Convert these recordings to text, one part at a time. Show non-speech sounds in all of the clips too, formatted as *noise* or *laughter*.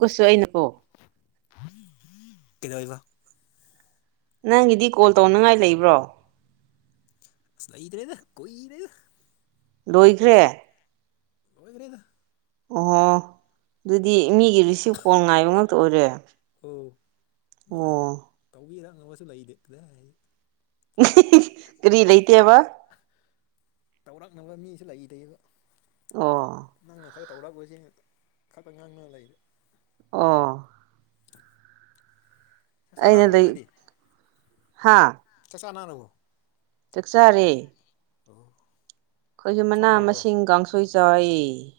ꯀꯁꯨ ꯑꯩꯅꯀꯣ *unintelligible* ꯀꯩꯅꯗꯧꯏꯕ ꯅꯪꯒꯤꯗꯤ ꯀꯣꯜ ꯇꯧꯅꯉꯥꯏ ꯂꯩꯕ꯭ꯔꯣ ꯂꯩꯇꯔꯦꯗ ꯀꯨꯏꯔꯦꯗ ꯂꯣꯏꯈ꯭ꯔꯦ ꯂꯣꯏꯈ꯭ꯔꯦꯗ ꯑꯣꯍꯣ ꯑꯗꯨꯗꯤ ꯃꯤꯒꯤ ꯔꯤꯁꯤꯞ ꯀꯣꯜ ꯉꯥꯏꯕ ꯉꯛꯇ ꯑꯣꯏꯔꯦ ꯃꯤ ꯑꯣ ꯇꯧꯕꯤꯔꯛꯅꯕꯁꯨ ꯂꯩꯗꯦ ꯀꯗꯥꯏꯗꯒꯤ ꯀꯔꯤ ꯂꯩꯇꯦꯕ ꯇꯧꯔꯛꯅꯕ ꯃꯤꯁꯤ ꯂꯩꯇꯦꯕ ꯑꯣ ꯅꯪꯅ ꯈꯔ ꯇꯧꯔꯛꯄꯁꯤ ꯈꯛꯇ ꯉꯥꯡꯅ ꯂꯩꯔꯦ ꯑꯣ *unintelligible* ꯑꯩꯅ ꯆꯥꯛꯆꯥꯅꯔꯕꯣ ꯂꯩ ꯅꯣꯏꯗꯤ ꯆꯤꯛꯆꯥꯅꯔꯕꯣ ꯆꯥꯛꯆꯔꯦ ꯑꯣ ꯑꯩꯈꯣꯏꯁꯨ ꯃꯅꯥ ꯏꯟꯁꯥꯡ ꯍꯥꯎꯕ꯭ꯔꯣ ꯃꯁꯤꯡ ꯀꯥꯡꯁꯣꯏ ꯆꯥꯏꯌꯦ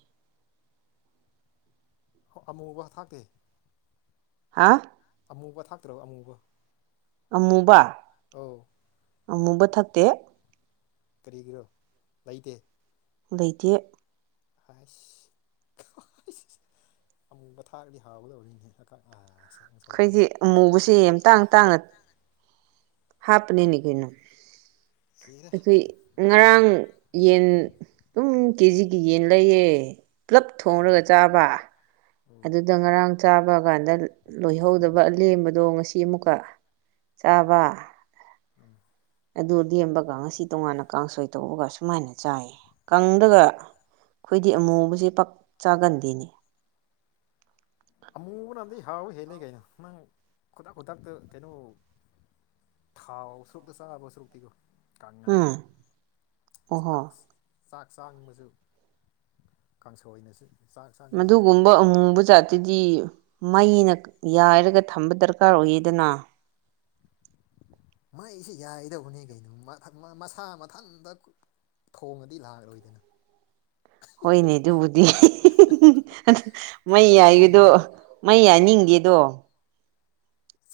ꯑꯃꯨꯕ ꯊꯥꯛꯇꯦ ꯍꯥꯥ ꯑꯃꯨꯕ ꯊꯥꯛꯇ꯭ꯔꯣ ꯑꯃꯨꯕ ꯑꯃꯨꯕ ꯑꯧ ꯑꯃꯨꯕ ꯊꯛꯇꯦ ꯀꯔꯤꯒꯤꯔꯣ ꯂꯩꯇꯦ ꯂꯩꯇꯦ ꯍꯥꯏꯁ ꯑꯃꯨꯕ ꯊꯛꯑꯒꯗꯤ ꯍꯥꯎꯒꯗꯧꯅꯤꯅꯦ ꯑꯩꯈꯣꯏꯗꯤ ꯑꯃꯨꯕꯁꯦ ꯌꯥꯝ ꯇꯥꯡ ꯇꯥꯡꯅ ꯍꯥꯞꯄꯅꯤꯅꯦ ꯀꯩꯅꯣ ꯑꯦꯔꯥ ꯑꯩꯈꯣꯏ ꯉꯔꯥꯡ ꯌꯦꯟ ꯑꯗꯨꯝ ꯀꯦꯖꯤꯒꯤ ꯌꯦꯟ ꯂꯩꯌꯦ ꯄꯨꯂꯞ ꯎꯝ ꯊꯣꯡꯔꯒ ꯆꯥꯕ ꯎꯝ ꯑꯗꯨ ꯑꯗꯨꯗ ꯉꯔꯥꯡ ꯆꯥꯕ ꯀꯥꯟꯗ ꯂꯣꯏꯍꯧꯗꯕ ꯂꯦꯝꯕꯗꯣ ꯉꯁꯤ ꯑꯃꯨꯛꯀ ꯆꯥꯕ ꯎꯝ *inaudible* ꯑꯗꯨ ꯂꯦꯝꯕꯒ ꯉꯁꯤ ꯇꯣꯉꯥꯟꯅ ꯀꯥꯡꯁꯣꯏ ꯇꯧꯕꯒ ꯁꯨꯃꯥꯏꯅ ꯆꯥꯏ ꯀꯥꯡꯗꯒ ꯑꯩꯈꯣꯏꯗꯤ ꯑꯃꯨꯕꯁꯦ ꯄꯥꯛ ꯆꯥꯒꯟꯗꯤꯅꯦ ꯑꯃꯨꯕ ꯅꯟꯗꯤ ꯍꯥꯎꯕ ꯍꯦꯜꯂꯤ ꯀꯩꯅꯣ ꯅꯪ ꯈꯨꯗꯥꯛ ꯈꯨꯗꯇ ꯀꯩꯅꯣ ꯊꯥꯎ ꯁꯔꯨꯛꯇ ꯆꯥꯕ ꯁꯔꯨꯛꯇꯤꯒꯣ ꯎꯝ ꯀꯥꯡꯍꯟꯗꯅ ꯑꯣꯍꯣ ꯆꯥꯛꯁ ꯆꯥꯛ ꯆꯥꯡꯕꯁꯨ ꯀꯥꯡꯁꯣꯏ ꯑꯣꯏꯅꯁꯨ ꯃꯗꯨꯒꯨꯝꯕ ꯑꯃꯨꯕꯖꯥꯠ ꯑꯗꯨꯗꯤ ꯃꯩꯅ ꯌꯥꯏꯔꯒ ꯊꯝꯕ ꯗꯔꯀꯥꯔ ꯑꯣꯏꯌꯦꯗꯅ ꯃꯩꯁꯤ ꯌꯥꯏꯗꯧꯕꯅꯦ ꯀꯩꯅꯣ ꯃꯁꯥ ꯃꯊꯟꯇ ꯊꯣꯡꯉꯗꯤ ꯂꯥꯛꯂꯣꯏꯗꯅ ꯍꯣꯏꯅꯦ ꯑꯗꯨꯕꯨꯗꯤ ꯃꯩ ꯌꯥꯏꯒꯤꯗꯣ ꯀꯗꯥꯏꯗꯒꯤ ꯃꯩ ꯌꯥꯅꯤꯡꯗꯦꯗꯣ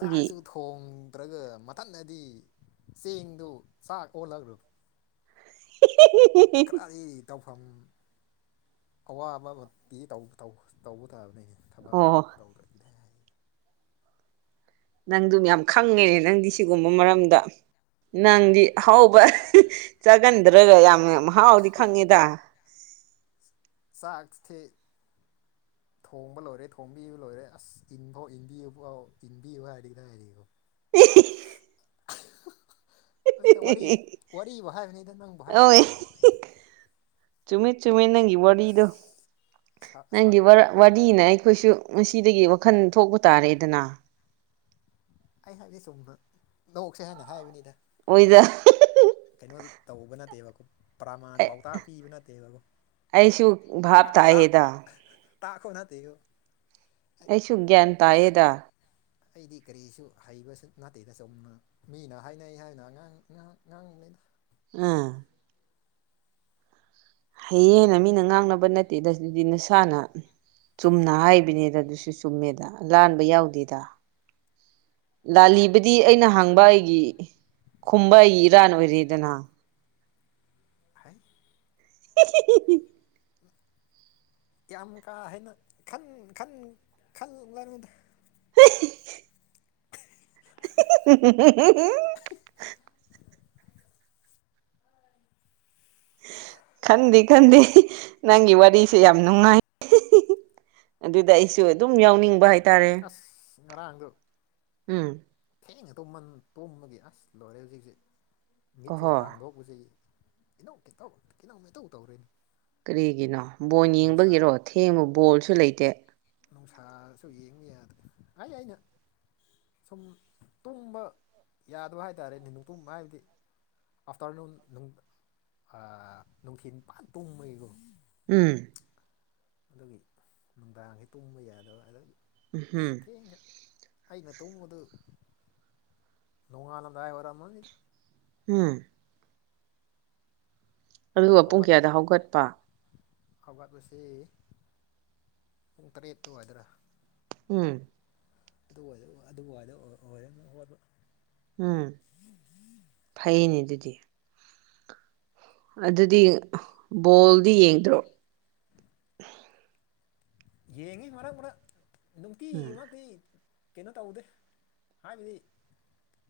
ꯑꯗꯨꯒꯤ ꯊꯣꯡꯗ꯭ꯔꯒ ꯃꯊꯟꯗꯗꯤ ꯆꯦꯡꯗꯨ ꯆꯥꯛ ꯑꯣꯜꯂꯂꯨ ꯀ ꯇꯧꯐꯝ ꯑꯋꯥꯕꯃ ꯄꯤ ꯇꯧꯕ ꯇꯥꯕꯅꯤꯅ ꯊꯕꯛ ꯑꯣ ꯇꯧꯗ꯭ꯔꯗꯤꯅꯦ ꯍꯥꯏ ꯅꯪꯗꯨꯝ ꯌꯥꯝ ꯈꯪꯉꯦꯅꯦ ꯅꯪꯗꯤ ꯁꯤꯒꯨꯝꯕ ꯃꯔꯝꯗ ꯅꯪꯗꯤ ꯑꯍꯥꯎꯕ ꯆꯥꯒꯟꯗ꯭ꯔꯒ ꯌꯥꯝ ꯃꯍꯥꯎꯗꯤ ꯈꯪꯉꯦꯗ ꯁꯥꯥꯛ ꯊꯦ ꯑ ꯊꯣꯡꯕ ꯂꯣꯏꯔꯦ ꯊꯣꯡꯕꯤꯕꯨ ꯂꯣꯏꯔꯦ ꯑꯁ ꯏꯟꯐꯥꯎ ꯏꯟꯕꯤꯌꯨꯥꯎ ꯏꯟꯕꯤꯌꯨ ꯍꯥꯏꯔꯗꯤ ꯍꯥꯏꯔꯤꯀꯣ ꯑꯦ ꯅꯇ ꯋꯥꯔꯤ ꯋꯥꯨ ꯍꯥꯏꯕꯅꯤꯗ ꯅꯪꯕꯨ ꯍꯥꯏꯕ ꯅꯠꯇꯦꯗ ꯆꯨꯝꯃꯤꯠ ꯆꯨꯝꯃꯤꯠ ꯅꯪꯒꯤ ꯋꯥꯔꯤꯗꯣ ꯑꯁ ꯁꯥ ꯅꯪꯒꯤ ꯋꯥꯔꯤꯅ ꯑꯩꯈꯣꯏꯁꯨ ꯉꯁꯤꯗꯒꯤ ꯋꯥꯈꯜ ꯊꯣꯛꯄ ꯇꯥꯔꯦꯗꯅ ꯑꯩ ꯍꯥꯏꯕꯗꯤ ꯁꯨꯝ ꯂꯧꯣꯛꯁꯦ ꯍꯥꯏꯥꯟꯅ ꯍꯥꯏꯕꯅꯤꯗ ꯑꯣꯏꯗ ꯀꯩꯅꯣ ꯇꯧꯕ ꯅꯠꯇꯦꯕꯀꯣ ꯄ꯭ꯔꯃꯥꯟ ꯄꯥꯎꯇꯥꯛ ꯄꯤꯕ ꯅꯠꯇꯦꯕꯕꯨꯣ ꯑꯩꯁꯨ ꯚꯥꯞ ꯇꯥꯏꯌꯦꯗ ꯇꯥꯈꯣ ꯅꯗꯤꯌꯣ ꯑꯩꯁꯨ ꯒ꯭ꯌꯥꯟ ꯇꯥꯏꯑꯦꯗ ꯑꯩꯗꯤ ꯀꯔꯤꯁꯨ ꯍꯩꯕꯁꯨ ꯅꯥꯇꯩꯗ ꯆꯅ ꯃꯤꯅ ꯍꯥꯏꯅꯩ ꯍꯥꯏꯗꯨꯅ ꯑꯉꯥꯡꯥꯡ ꯑꯉꯥꯡꯕꯅꯤꯅ ꯑꯥ ꯍꯌꯦꯦꯟꯅ ꯃꯤꯅ ꯉꯥꯡꯅꯕ ꯅꯠꯇꯦꯗ ꯑꯗꯨꯗꯤ ꯅꯁꯥꯅ ꯆꯨꯝꯅ ꯍꯥꯏꯕꯅꯤꯗ ꯑꯗꯨꯁꯨ ꯆꯨꯝꯃꯦꯗ ꯂꯥꯟꯕ ꯌꯥꯎꯗꯦꯗ ꯂꯥꯂꯤꯕꯗꯤ ꯑꯩꯅ ꯍꯥꯡꯕ ꯑꯩꯒꯤ ꯀꯨꯝꯕ ꯏꯔꯥꯟ ꯑꯣꯏꯔꯤꯗꯅ ꯍꯥꯏ ꯍꯥ ꯌꯥꯝ ꯀꯥꯍꯦꯟꯅ ꯈꯗ ꯍ ꯑꯗꯥ ꯈꯟꯗꯤꯦ ꯈꯟꯗꯤꯦ ꯅꯪꯒꯤ ꯋꯥꯔꯤꯁꯦ ꯌꯥꯝ ꯅꯨꯡꯉꯥꯏ ꯑꯗꯨꯗ ꯑꯩꯁꯨ ꯑꯗꯨꯝ ꯌꯥꯎꯅꯤꯡꯕ ꯍꯥꯏꯇꯥꯦ ꯑꯁ ꯔꯥꯡꯒ ꯎꯝ ꯊꯦꯡꯅ ꯇꯣ ꯇꯨꯝꯃꯒꯤ ꯑꯁ ꯂꯣꯏꯔꯦ ꯍꯧꯖꯤꯛꯁꯦ ꯃꯤꯠꯁꯦ ꯑꯣꯍꯣ ꯍꯥꯡꯗꯣꯛ ꯍꯧꯖꯤꯛ ꯀꯤꯍꯧ ꯈꯤꯇꯧ ꯤꯍꯧ ꯇꯧ ꯇꯧꯔꯣꯏꯅꯤ ꯀꯔꯤꯒꯤꯅꯣ ꯕꯣꯜ ꯌꯦꯡꯕꯒꯤꯔꯣ ꯊꯦꯡꯕ ꯕꯣꯜꯁꯨ ꯂꯩꯇꯦ ꯅꯨꯡꯁꯥꯁꯨ ꯌꯦꯡꯉꯗ ꯑꯩ ꯑꯩꯅ ꯁꯨꯝ ꯇꯨꯝꯕ ꯌꯥꯗꯕ ꯍꯥꯏꯇꯥꯔꯦ ꯅꯤꯅꯨꯡꯨ ꯇꯨꯝꯕ ꯍꯥꯏꯕꯗꯤ ꯑꯥꯐꯇꯔꯅꯨꯟ ꯅꯨꯡꯊꯤꯜ ꯅꯤꯄꯥꯥꯟ ꯄꯨꯡꯕꯩꯒꯨꯝ ꯎꯝ ꯑꯗꯨꯒꯤ ꯅꯨꯡꯗꯥꯡꯁ ꯇꯣꯡꯕ ꯌꯥꯗꯕ ꯑꯗꯨꯗꯒꯤ ꯑꯁ ꯎꯝꯍꯝ ꯊꯦꯡꯈ ꯑꯩꯅ ꯇꯧꯕ ꯃꯗꯨ ꯅꯣꯡꯉ ꯍꯜꯂꯗꯑꯕꯔ ꯑꯃ ꯃꯅꯤꯗ ꯎꯝ ꯑꯗꯨꯒ ꯄꯨꯡ ꯀꯌꯥꯗ ꯍꯧꯒꯠꯄ ꯍꯧꯒꯠꯂꯁꯤ ꯄꯨꯡ ꯇꯔꯦꯠꯇꯨ ꯍꯥꯏꯗ꯭ꯔꯥ ꯎꯝ ꯑꯗꯨ ꯑꯗꯨꯕꯨꯗ ꯑꯣꯏꯔ ꯍꯣꯠ ꯎꯝ ꯐꯩꯅꯦ ꯑꯗꯨꯗꯤ ꯑꯗꯨꯗꯤ ꯕꯣꯜꯗꯤ ꯌꯦꯡꯗ꯭ꯔꯣ ꯌꯦꯡꯉꯤ ꯃꯔꯦ ꯃꯔꯔꯥ ꯅꯨꯡꯇꯤ ꯎꯝ ꯃꯥ ꯀ ꯀꯩꯅꯣ ꯇꯧꯗꯦ ꯍꯥꯏꯕꯗꯤ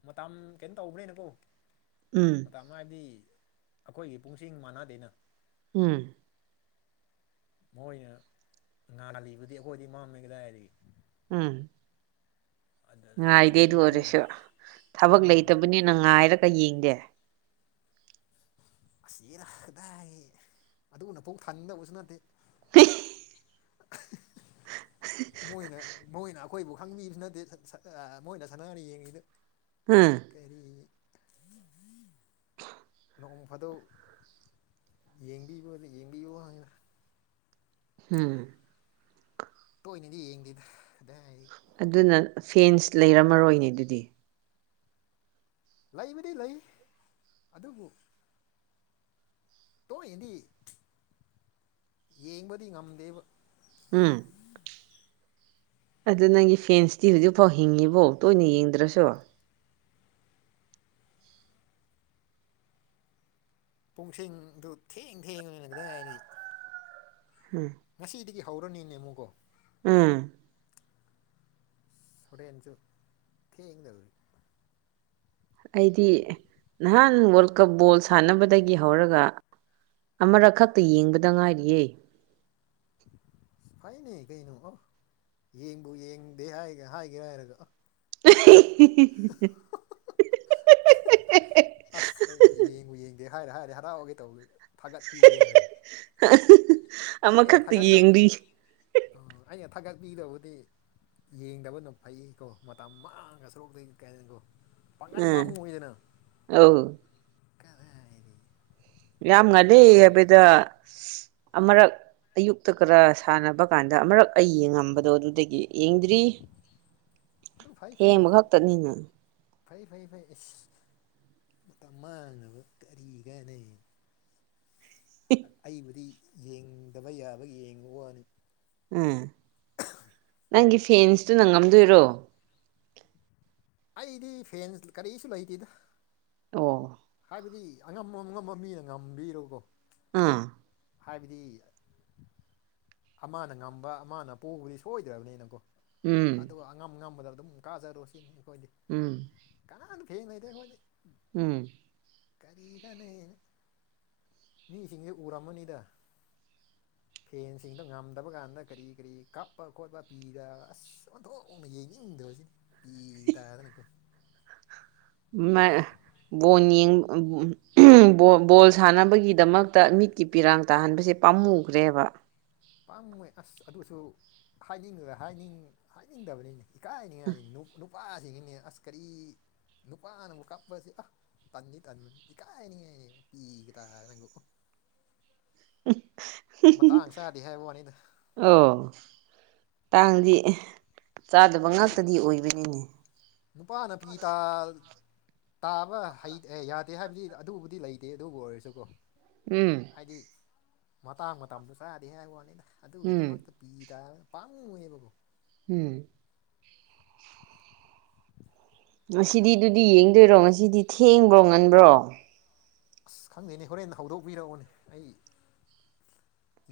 ꯃꯇꯝ ꯀꯩꯅꯣ ꯇꯧꯕ꯭ꯔꯦꯅꯀꯣ ꯎꯝ ꯃꯇꯝ ꯑꯃ ꯍꯥꯏꯕꯗꯤ ꯑꯩꯈꯣꯏꯒꯤ ꯄꯨꯡꯁꯤꯡ ꯃꯥꯟꯅꯗꯩꯅ ꯎꯝ ꯃꯣꯏꯅ ꯉꯥꯍꯜꯂꯤꯕꯗꯤ ꯑꯩꯈꯣꯏꯗꯤ ꯃꯝꯃꯦ ꯀꯗꯗꯥꯏ ꯍꯥꯏꯔꯗꯤ ꯎꯝ ꯑꯗꯨꯗ ꯉꯥꯏꯗꯦ ꯑꯗꯨ ꯇꯨꯝ ꯑꯣꯏꯔꯁꯨ ꯇꯨꯝ ꯊꯕꯛ ꯂꯩꯇꯕꯅꯤꯅ ꯉꯥꯏꯔꯒ ꯌꯦꯡꯗꯦ ꯑꯁꯤꯔ ꯀꯗꯥꯏ ꯑꯗꯨꯒꯅ ꯄꯣꯡ ꯐꯪꯅꯤꯡꯗꯕꯁꯨ ꯅꯠꯇꯦ ꯍ ꯃꯣꯏꯅ ꯃꯣꯏꯅ ꯑꯩꯈꯣꯏꯕꯨ ꯈꯪꯕꯤꯕꯁꯨ ꯅꯠꯇꯦ ꯃꯣꯏꯅ ꯁꯥꯟꯅꯅ ꯌꯦꯡꯉꯤꯗ ꯎꯝ ꯀꯔꯤ ꯅꯣꯡ ꯐꯥꯗꯣꯛ ꯌꯦꯡꯕꯤꯌ ꯌꯦꯡꯕꯤꯌꯨ ꯍꯥꯏꯅ ꯍꯝ ꯇꯣꯏꯅꯗꯤ ꯌꯦꯡꯗꯦꯗ ꯀꯗꯥꯏ ꯑꯗꯨꯅ ꯐꯦꯟꯁ ꯂꯩꯔꯝꯃꯔꯣꯏꯅꯦ ꯑꯗꯨꯗꯤ ꯂꯩꯕꯗꯤ ꯂꯩ ꯑꯗꯨꯕꯨ ꯇꯣꯏꯗꯤ ꯌꯦꯡꯕꯗꯤ ꯉꯝꯗꯦꯕ ꯎꯝ ꯑꯗꯨꯗ ꯅꯪꯒꯤ ꯐꯦꯟꯁꯇꯤ ꯍꯧꯖꯤꯛꯐꯥꯎ ꯍꯤꯡꯉꯤꯕꯣ ꯇꯣꯏꯅ ꯌꯦꯡꯗ꯭ꯔꯁꯨ ꯄꯨꯡꯁꯤꯡꯗꯨ ꯊꯦꯡ ꯊꯦꯡ ꯑꯣꯏꯅ ꯀꯗꯥ ꯍꯥꯏꯔꯤ ꯎꯝ ꯉꯁꯤꯗꯒꯤ ꯍꯧꯔꯅꯤ ꯅꯃꯨꯒꯣ ꯎꯝ ꯁꯣꯔꯦꯟꯁꯨ ꯊꯦꯡꯗꯔꯤ ꯑꯩꯗꯤ ꯅꯍꯥꯟ ꯋꯥꯔꯜ ꯀꯞ ꯕꯣꯜ ꯁꯥꯟꯅꯕꯗꯒꯤ ꯍꯧꯔꯒ ꯑꯃꯔꯛ ꯈꯛꯇ ꯌꯦꯡꯕꯗ ꯉꯥꯏꯔꯤꯌꯦ ꯍꯥꯏꯥꯏ ꯅ ꯀꯩꯅ ꯑ ꯌꯦꯡꯕꯨ ꯌꯦꯡꯗꯦ ꯍꯥꯏꯒ ꯍꯥꯏꯒꯦ ꯍꯥꯏꯔꯒ *unintelligible* *unintelligible* ꯑꯁ ꯑꯩ ꯌꯦꯡꯉꯨ ꯌꯦꯡꯗꯦ ꯍꯥꯏꯔꯦ ꯍꯥꯏꯔꯦ ꯍꯔꯥꯎꯑꯣꯒꯩ ꯇꯧ ꯊꯥꯒꯠꯄꯤꯒꯦꯅ *unintelligible* ꯑꯩꯅ ꯊꯥꯒꯛꯇꯕꯨ ꯌꯦꯡꯔꯤ ꯑꯣ ꯑꯩꯅ ꯊꯥꯒꯠꯄꯤꯗꯕꯨꯗꯤ ꯌꯦꯡꯗꯕꯅ ꯐꯩꯀꯣ ꯃꯇꯝ ꯃꯥꯡꯉ ꯁꯣꯔꯣꯛꯇꯣꯏꯅꯤ ꯀꯥꯏꯅꯤꯀꯣ ꯄꯥꯡꯒꯟ ꯑꯥ ꯄꯥꯝꯃꯨꯉꯗꯅ ꯑꯧ ꯀ ꯍꯥꯏꯔꯤ ꯌꯥꯝ ꯉꯜꯂꯤ ꯍꯥꯏꯕꯗ ꯑꯃꯨꯔꯛ ꯑꯌꯨꯛꯇ ꯈꯔ ꯁꯥꯟꯅꯕ ꯀꯥꯟꯗ ꯑꯃꯨꯔꯛ ꯑꯩ ꯌꯦꯡꯉ ꯊꯝꯕꯗꯣ ꯎꯝ ꯑꯗꯨꯗꯒꯤ ꯌꯦꯡꯗ꯭ꯔꯤ ꯑꯗꯨ ꯐꯩ ꯐꯩ ꯊꯦꯡꯕ ꯈꯛꯇꯅꯤꯅ ꯐꯩ ꯐꯩ ꯐꯩ ꯑꯦꯁ ꯃꯇꯝ ꯃꯥꯡꯅꯕ ꯀꯔꯤꯒꯅꯤ ꯑꯩꯕꯨꯗꯤ ꯌꯦꯡꯗꯕ ꯌꯥꯕ ꯌꯦꯡꯉꯨ ꯋꯥꯅꯤ ꯎꯝ ꯅꯪꯒꯤ ꯁꯦꯟꯁꯇꯨꯅ ꯉꯝꯗꯨꯏꯔꯣ ꯑꯩꯗꯤ ꯐꯦꯟ ꯀꯔꯤꯁꯨ ꯂꯩꯇꯦꯗ ꯑꯣ ꯍꯥꯏꯕꯗꯤ ꯑꯉꯝꯕ ꯑꯉꯝꯕ ꯃꯤꯅ ꯉꯝꯕꯤꯔꯨꯀꯣ ꯎꯝ ꯍꯥꯏꯕꯗꯤ ꯑꯃꯅ ꯉꯝꯕ ꯑꯃꯅ ꯄꯨꯕꯨꯗꯤ ꯁꯣꯏꯗ꯭ꯔꯕꯅꯤꯅꯀꯣ ꯎꯝ ꯑꯗꯨꯒ ꯑꯉꯝ ꯑꯉꯝꯕꯗ ꯑꯗꯨꯝ ꯀꯥꯖꯔꯨ ꯁꯤꯅꯤ ꯑꯩꯈꯣꯏꯗꯤ ꯎꯝ ꯀꯅꯥꯝ ꯐꯦꯟ ꯂꯩꯇꯦ ꯑꯈꯣꯏꯗꯤ ꯎꯝ ꯀꯔꯤ ꯀꯥꯟꯅꯩꯅ ꯃꯤ ꯁꯤꯡꯁꯦ ꯎꯔꯝꯃ ꯅꯤꯗ ꯐꯦꯟꯁ ꯁꯤꯡꯗꯣ ꯉꯝꯗꯕ ꯀꯥꯟꯗ ꯀꯔꯤ ꯀꯔꯤ ꯀꯥꯞꯄ ꯈꯣꯠꯄ ꯄꯤꯔ ꯑꯁ ꯑꯣꯟꯊꯣꯛꯅ ꯌꯦꯡꯅꯤꯡꯗꯕꯁꯤꯗꯤ ꯄꯤꯒ ꯇꯗꯅꯀꯣ *inaudible* ꯑꯍꯝ ꯕꯣꯜ ꯕꯣꯜ ꯁꯥꯟꯅꯕꯒꯤꯗꯃꯛꯇ ꯃꯤꯠꯀꯤ ꯄꯤꯔꯥꯡ ꯇꯥꯍꯟꯕꯁꯦ ꯄꯥꯝꯃꯨꯈ꯭ꯔꯦꯕ ꯄꯪꯕꯒꯤ ꯑꯁ ꯑꯗꯨꯁꯨ ꯍꯥꯏꯅꯤꯡꯒ ꯍꯥꯢꯅꯤꯡ ꯍꯥꯏꯅꯤꯡꯗꯕꯅꯤꯅꯦ ꯏꯀꯥꯏꯅꯤꯡꯉꯥꯏ ꯅꯨꯄꯥꯁꯤꯒꯤꯅꯦ ꯑꯁ ꯀꯔꯤ ꯅꯨꯄꯥꯅ ꯑꯃꯨꯛ ꯀꯥꯞꯄꯁꯦ ꯑ ꯇꯟꯗꯤ ꯇꯟꯕꯅꯤ ꯏꯀꯥꯏꯅꯤꯉꯥꯏꯅꯦ ꯄꯤꯒ ꯇꯥꯔꯒ ꯀꯣ ꯎ ꯃꯇꯥꯡ ꯆꯥꯗꯦ ꯍꯥꯏꯕ ꯋꯥꯅꯤꯗ ꯑꯣ ꯇꯥꯡꯗꯤ ꯆꯥꯗꯕ ꯍꯥꯏꯕꯗꯤ ꯉꯥꯛꯇꯗꯤ ꯑꯣꯏꯕꯅꯤꯅꯦ ꯅꯨꯄꯥꯅ ꯄꯇꯥ ꯇꯥꯕ ꯍꯩ ꯑꯦ ꯌꯥꯗꯦ ꯍꯥꯏꯕꯗꯤ ꯑꯗꯨꯕꯨꯗꯤ ꯂꯩꯇꯦ ꯑꯗꯨꯕꯨ ꯑꯣꯏꯔꯁꯨꯀꯣ ꯎꯝ ꯍꯥꯏꯗꯤ ꯃꯇꯥꯡ ꯃꯇꯝꯗ ꯆꯥꯗꯦ ꯍꯥꯏꯕ ꯋꯥꯅꯤꯗ ꯎꯝ ꯑꯗꯨꯒꯤꯗꯃꯛꯇ ꯄꯤꯗ ꯄꯪꯕꯒꯤꯅꯤꯀꯣ ꯎꯝ ꯉꯁꯤꯗꯤ ꯗꯨꯗꯤ ꯌꯦꯡꯗꯣꯏꯔꯣ ꯉꯁꯤꯗꯤ ꯊꯦꯡꯕ꯭ꯔꯣ ꯉꯟꯕ꯭ꯔꯣ ꯑꯁ ꯈꯪꯗꯦꯅꯦ ꯍꯣꯔꯦꯟ ꯍꯧꯗꯣꯛꯄꯤꯔꯛꯑꯣꯅꯦ ꯑꯩ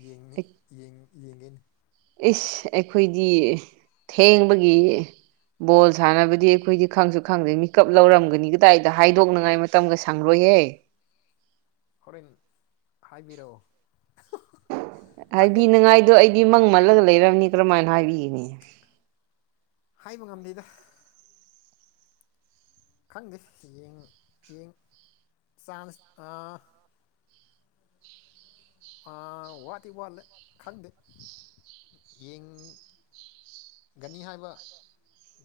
ꯌꯦꯡꯅꯤ ꯌꯦꯡ ꯌꯦꯡꯒꯅꯤ ꯏꯁ ꯑꯩꯈꯣꯏꯗꯤ ꯊꯦꯡꯕꯒꯤ ꯕꯣꯜ ꯁꯥꯟꯅꯕꯗꯤ ꯑꯩꯈꯣꯏꯗꯤ ꯈꯪꯁꯨ ꯈꯪꯗꯦ ꯃꯤꯀꯞ ꯂꯧꯔꯝꯒꯅꯤ ꯀꯗꯥꯏꯗ ꯍꯥꯏꯗꯣꯛꯅꯉꯥꯏ ꯃꯇꯝꯒ ꯁꯪꯔꯣꯏꯍꯦ ꯍꯣꯔꯦꯟ ꯍꯥꯏꯕꯤꯔꯛꯑꯣ ꯈꯪꯗꯦ ꯍꯥꯏꯕꯤꯅꯤꯉꯥꯏꯗꯣ ꯑꯩꯗꯤ ꯃꯪ ꯃꯜꯂꯒ ꯂꯩꯔꯕꯝꯅꯤ ꯀꯔꯝꯃꯥꯏꯅ ꯍꯥꯏꯕꯤꯒꯅꯤ ꯍꯥꯏꯕ ꯉꯝꯗꯦꯗ ꯈꯪꯗꯦ ꯌꯦꯡ ꯌꯦꯡ ꯆꯥꯟꯁ ꯑꯥ ꯑꯥ ꯋꯥꯗꯤ ꯋꯥꯠꯂꯦ ꯈꯪꯗꯦ ꯌꯦꯡ ꯒꯅꯤ ꯍꯥꯏꯕ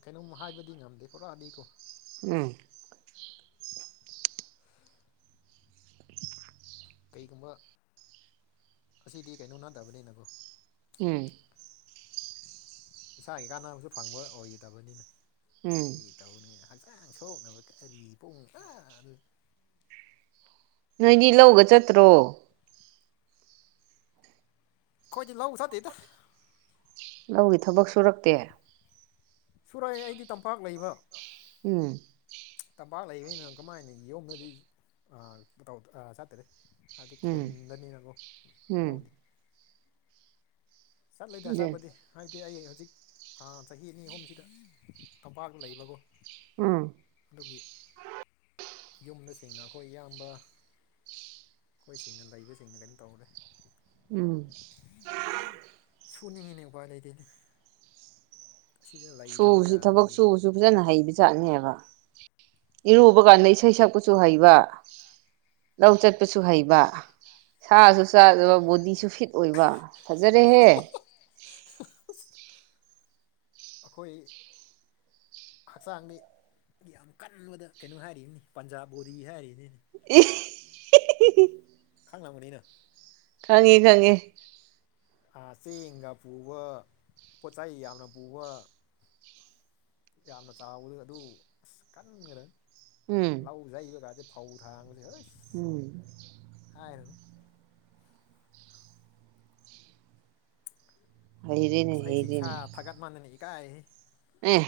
ꯀꯩꯅꯣꯝ ꯍꯥꯏꯕꯗꯤ ꯉꯝꯗꯦ ꯄꯨꯔꯑꯗꯤꯀꯣ ꯎꯝ ꯀꯩꯒꯨꯝꯕ ꯉꯁꯤꯗꯤ ꯀꯩꯅꯣ ꯅꯠꯗꯕꯅꯤꯅꯀꯣ ꯎꯝ ꯏꯁꯥꯒꯤ ꯀꯥꯟꯅꯕꯁꯨ ꯐꯪꯕ ꯑꯣꯏꯗꯕꯅꯤꯅ ꯎꯝ ꯀꯔꯤ ꯇꯧꯅꯤ ꯍꯛꯆꯥꯡ ꯁꯣꯛꯅꯕ ꯀꯔꯤ ꯄꯨꯡ ꯑ ꯅꯣꯏꯗꯤ ꯂꯧꯒ ꯆꯠꯇ꯭ꯔꯣ ꯑꯈꯣꯏꯗꯤ ꯂꯧꯎ ꯆꯠꯇꯦꯗ ꯂꯧꯒꯤ ꯊꯕꯛ ꯁꯨꯔꯛꯇꯦ ꯁꯨꯔꯛꯑꯦ ꯑꯩꯗꯤ ꯇꯝꯄꯥꯛ ꯂꯩꯕ ꯎꯝ ꯇꯝꯄꯥꯛ ꯂꯩꯅꯣ ꯀꯃꯥꯏꯅ ꯌꯣꯗꯗꯤ ꯆꯠꯇꯗꯦ ꯍꯥꯏꯗꯤ ꯎꯝ ꯈꯣꯟꯟꯗꯅꯤꯅꯀꯣ ꯎꯝ ꯂꯧꯅꯤ ꯆꯠꯂꯤꯗ ꯆꯠꯄꯗꯤ ꯍꯥꯏꯕꯗꯤ ꯑꯩ ꯍꯧꯖꯤꯛ ꯊꯥ ꯆꯍꯤ ꯑꯅꯤ ꯑꯍꯨꯝꯁꯤꯗ ꯇꯝꯄꯥꯛꯇ ꯂꯩꯕꯀꯣ ꯎꯝ ꯑꯗꯨꯒꯤ ꯌꯨꯝꯗ ꯁꯦꯡꯅ ꯑꯩꯈꯣꯏ ꯏꯌꯥꯝꯕ ꯑꯩꯈꯣꯏꯁꯤꯡꯅ ꯂꯩꯕꯁꯤꯡꯅ ꯀꯩꯅ ꯇꯧꯔꯦ ꯎꯝ ꯁꯨꯅꯤꯡꯉꯤꯅꯦ ꯎꯄꯥꯏ ꯂꯩꯇꯦꯅꯦ ꯑꯁꯤꯗ ꯂꯩꯇꯕ ꯁꯨꯕꯁꯤ ꯊꯕꯛ ꯌꯥꯗꯕꯒꯤꯀꯣ ꯁꯨꯕꯁꯨ ꯐꯖꯅ ꯍꯩꯕ ꯆꯥꯛꯅꯦꯕ ꯏꯔꯨꯕ ꯀꯥꯟꯗ ꯏꯁꯩ ꯁꯛꯄꯁꯨ ꯍꯩꯕ ꯂꯧ ꯆꯠ ꯄꯁꯨ ꯍꯩꯕ ꯁꯥꯁꯨ ꯆꯥꯗꯕ ꯕꯣꯗꯤꯁꯨ ꯐꯤꯠ ꯑꯣꯏꯕ ꯐꯖꯔꯦꯍꯦ ꯑꯩꯈꯣꯏ ꯍꯛꯆꯥꯡꯗꯤ ꯌꯥꯝ ꯀꯟꯕꯗ ꯀꯩꯅꯣ ꯍꯥꯏꯔꯤꯅꯤ ꯄꯟꯖꯥꯕ ꯕꯣꯗꯤ ꯍꯥꯏꯔꯤꯅꯤꯅꯤ ꯑꯦ ꯈꯪꯅ ꯃꯅꯨꯡꯨꯅ ꯈꯪꯉꯦ ꯈꯪꯉꯦ ꯆꯦꯡꯒ ꯄꯨꯕ ꯄꯣꯠꯆ ꯆꯩ ꯌꯥꯝꯅ ꯄꯨꯕ ꯌꯥꯝꯅ ꯆꯥꯎꯕꯗ ꯑꯗꯨ ꯑꯁ ꯀꯟꯈ꯭ꯔꯦ ꯎꯝ ꯂꯧꯖꯩꯕꯒꯥꯁꯦ ꯐꯥꯎ ꯊꯥꯡ꯭ꯔꯦ ꯍꯣꯏ ꯎꯝ ꯍꯥꯏꯣ ꯍꯩꯔꯦꯅꯦ ꯑꯁ ꯑꯩꯁꯤ ꯏꯁꯥ ꯍꯩꯔꯦꯅꯦ ꯊꯥꯒꯠ ꯃꯥꯟꯗꯅꯤ ꯏꯀꯥꯏ ꯑꯦ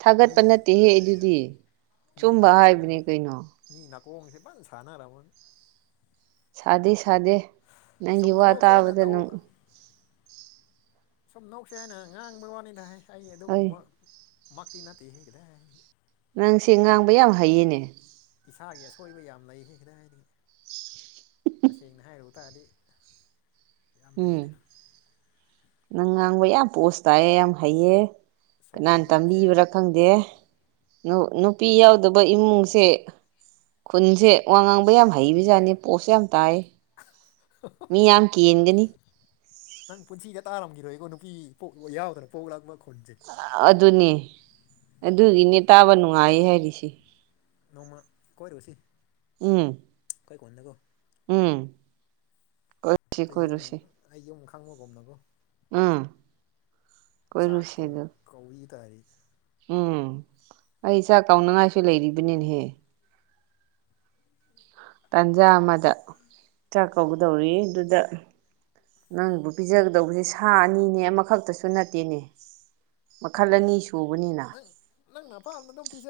ꯊꯥꯒꯠꯄ ꯅꯠꯇꯦꯍꯦ ꯑꯩ ꯑꯗꯨꯗꯤ ꯃꯤ ꯆꯨꯝꯕ ꯍꯥꯏꯕꯅꯦ ꯅꯥꯀꯣꯡ ꯀꯩꯅꯣ ꯃꯤ ꯅꯥꯀ ꯍꯡꯁꯦ ꯄꯝꯅ ꯁꯥꯟꯅꯔꯥꯃꯟ ꯁꯥꯗꯦ ꯁꯥꯗꯦ ꯅꯪꯒꯤ ꯁꯝꯅ ꯋꯥ ꯅꯁꯤ ꯌꯥꯏ ꯅ ꯇꯥꯕꯗ ꯇꯧ ꯅꯨꯡ ꯁꯨꯝ ꯅꯣꯛꯁꯦ ꯍꯥꯏꯅ ꯉꯥꯡꯕꯩ ꯋꯥꯅꯤꯗ ꯍꯥꯏ ꯑꯩ ꯍꯣꯏ ꯑꯗꯨꯒꯨꯝꯕ ꯃꯛꯇ ꯅꯠꯇꯦꯍꯦ ꯀꯗꯥꯏꯗꯒꯤ ꯅꯪꯁꯦ ꯉꯥꯡꯕ ꯌꯥꯝ ꯍꯩꯌꯦꯅꯦ ꯏꯁꯥꯒꯤ ꯑꯁꯣꯏꯕ ꯌꯥꯝ ꯂꯩꯍꯦ ꯀꯗꯥꯏꯗꯩ ꯇꯁꯦꯡꯅ ꯍꯥꯏꯔꯨꯕ ꯇꯥꯔꯗꯤ ꯌꯥꯝ ꯎꯝ ꯂꯩꯗ ꯅꯪ ꯉꯥꯡꯕ ꯌꯥꯝ ꯄꯣꯁ ꯇꯥꯏꯌꯦ ꯌꯥꯝ ꯍꯩꯌꯦ ꯁꯣꯝꯅ ꯀꯅꯥꯅ ꯅꯣꯛꯁꯦ ꯍꯥꯏꯅ ꯇꯝꯕꯤꯕ꯭ꯔꯥ ꯈꯪꯗꯦ ꯅꯨ ꯅꯨꯄꯤ ꯌꯥꯎꯗꯕ ꯏꯃꯨꯡꯁꯦ ꯈꯨꯟꯁꯦ ꯋꯥ ꯉꯥꯡꯕ ꯌꯥꯝ ꯍꯩꯕꯖꯥꯠꯅꯤ ꯄꯣꯠꯁꯨ ꯌꯥꯝ ꯇꯥꯏ ꯃꯤ ꯌꯥꯝ ꯀꯦꯟꯒꯅꯤ ꯅꯪ ꯄꯨꯟꯁꯤꯗ ꯇꯥꯔꯝꯈꯤꯔꯣꯏꯀꯣ ꯅꯨꯄꯤꯄꯣꯛ ꯌꯥꯎꯗꯅ ꯄꯣꯛꯂꯛꯄ ꯈꯨꯟꯁꯦ ꯑꯗꯨꯅꯤ ꯑꯗꯨꯒꯤꯅꯦ ꯇꯥꯕ ꯅꯨꯡꯉꯥꯏ ꯍꯥꯏꯔꯤꯁꯦ ꯅꯣꯡꯃ ꯀꯣꯏꯔꯨꯁꯤ ꯎꯝ ꯈꯣꯏ ꯈꯨꯟꯅꯗꯣ ꯎꯝ ꯀꯣꯏꯔꯨꯁꯤ ꯑꯩ ꯌꯨꯝ ꯀꯣꯏꯔꯨꯁꯤ ꯑꯩ ꯌꯨꯝ ꯈꯪꯕꯒꯨꯝꯅꯕꯣ ꯎꯝ ꯆꯥꯛ ꯀꯣꯏꯔꯨꯁꯤ ꯀꯧ ꯑꯗꯨ ꯀꯧꯏ ꯇꯥꯔꯤ ꯎꯝ ꯑꯩ ꯆꯥꯛ ꯀꯥꯎꯅꯉꯥꯏꯁꯨ ꯂꯩꯔꯤꯕꯅꯤꯅꯦꯍꯦ ꯇꯥꯟꯖꯥ ꯑꯩ ꯑꯃꯗ ꯆꯥꯛ ꯀꯧꯒꯗꯧꯔꯤ ꯑꯗꯨꯗ ꯅꯪꯕꯨ ꯄꯤꯖꯒꯗꯧꯕꯁꯦ ꯁꯥ ꯑꯅꯤꯅꯦ ꯑꯃꯈꯛꯇꯁꯨ ꯅꯠꯇꯦꯅꯦ ꯃꯈꯜ ꯑꯅꯤ ꯁꯨꯕꯅꯤꯅ ꯅꯪ ꯑꯄꯥꯝꯕꯗꯨꯝ ꯄꯤꯖꯥ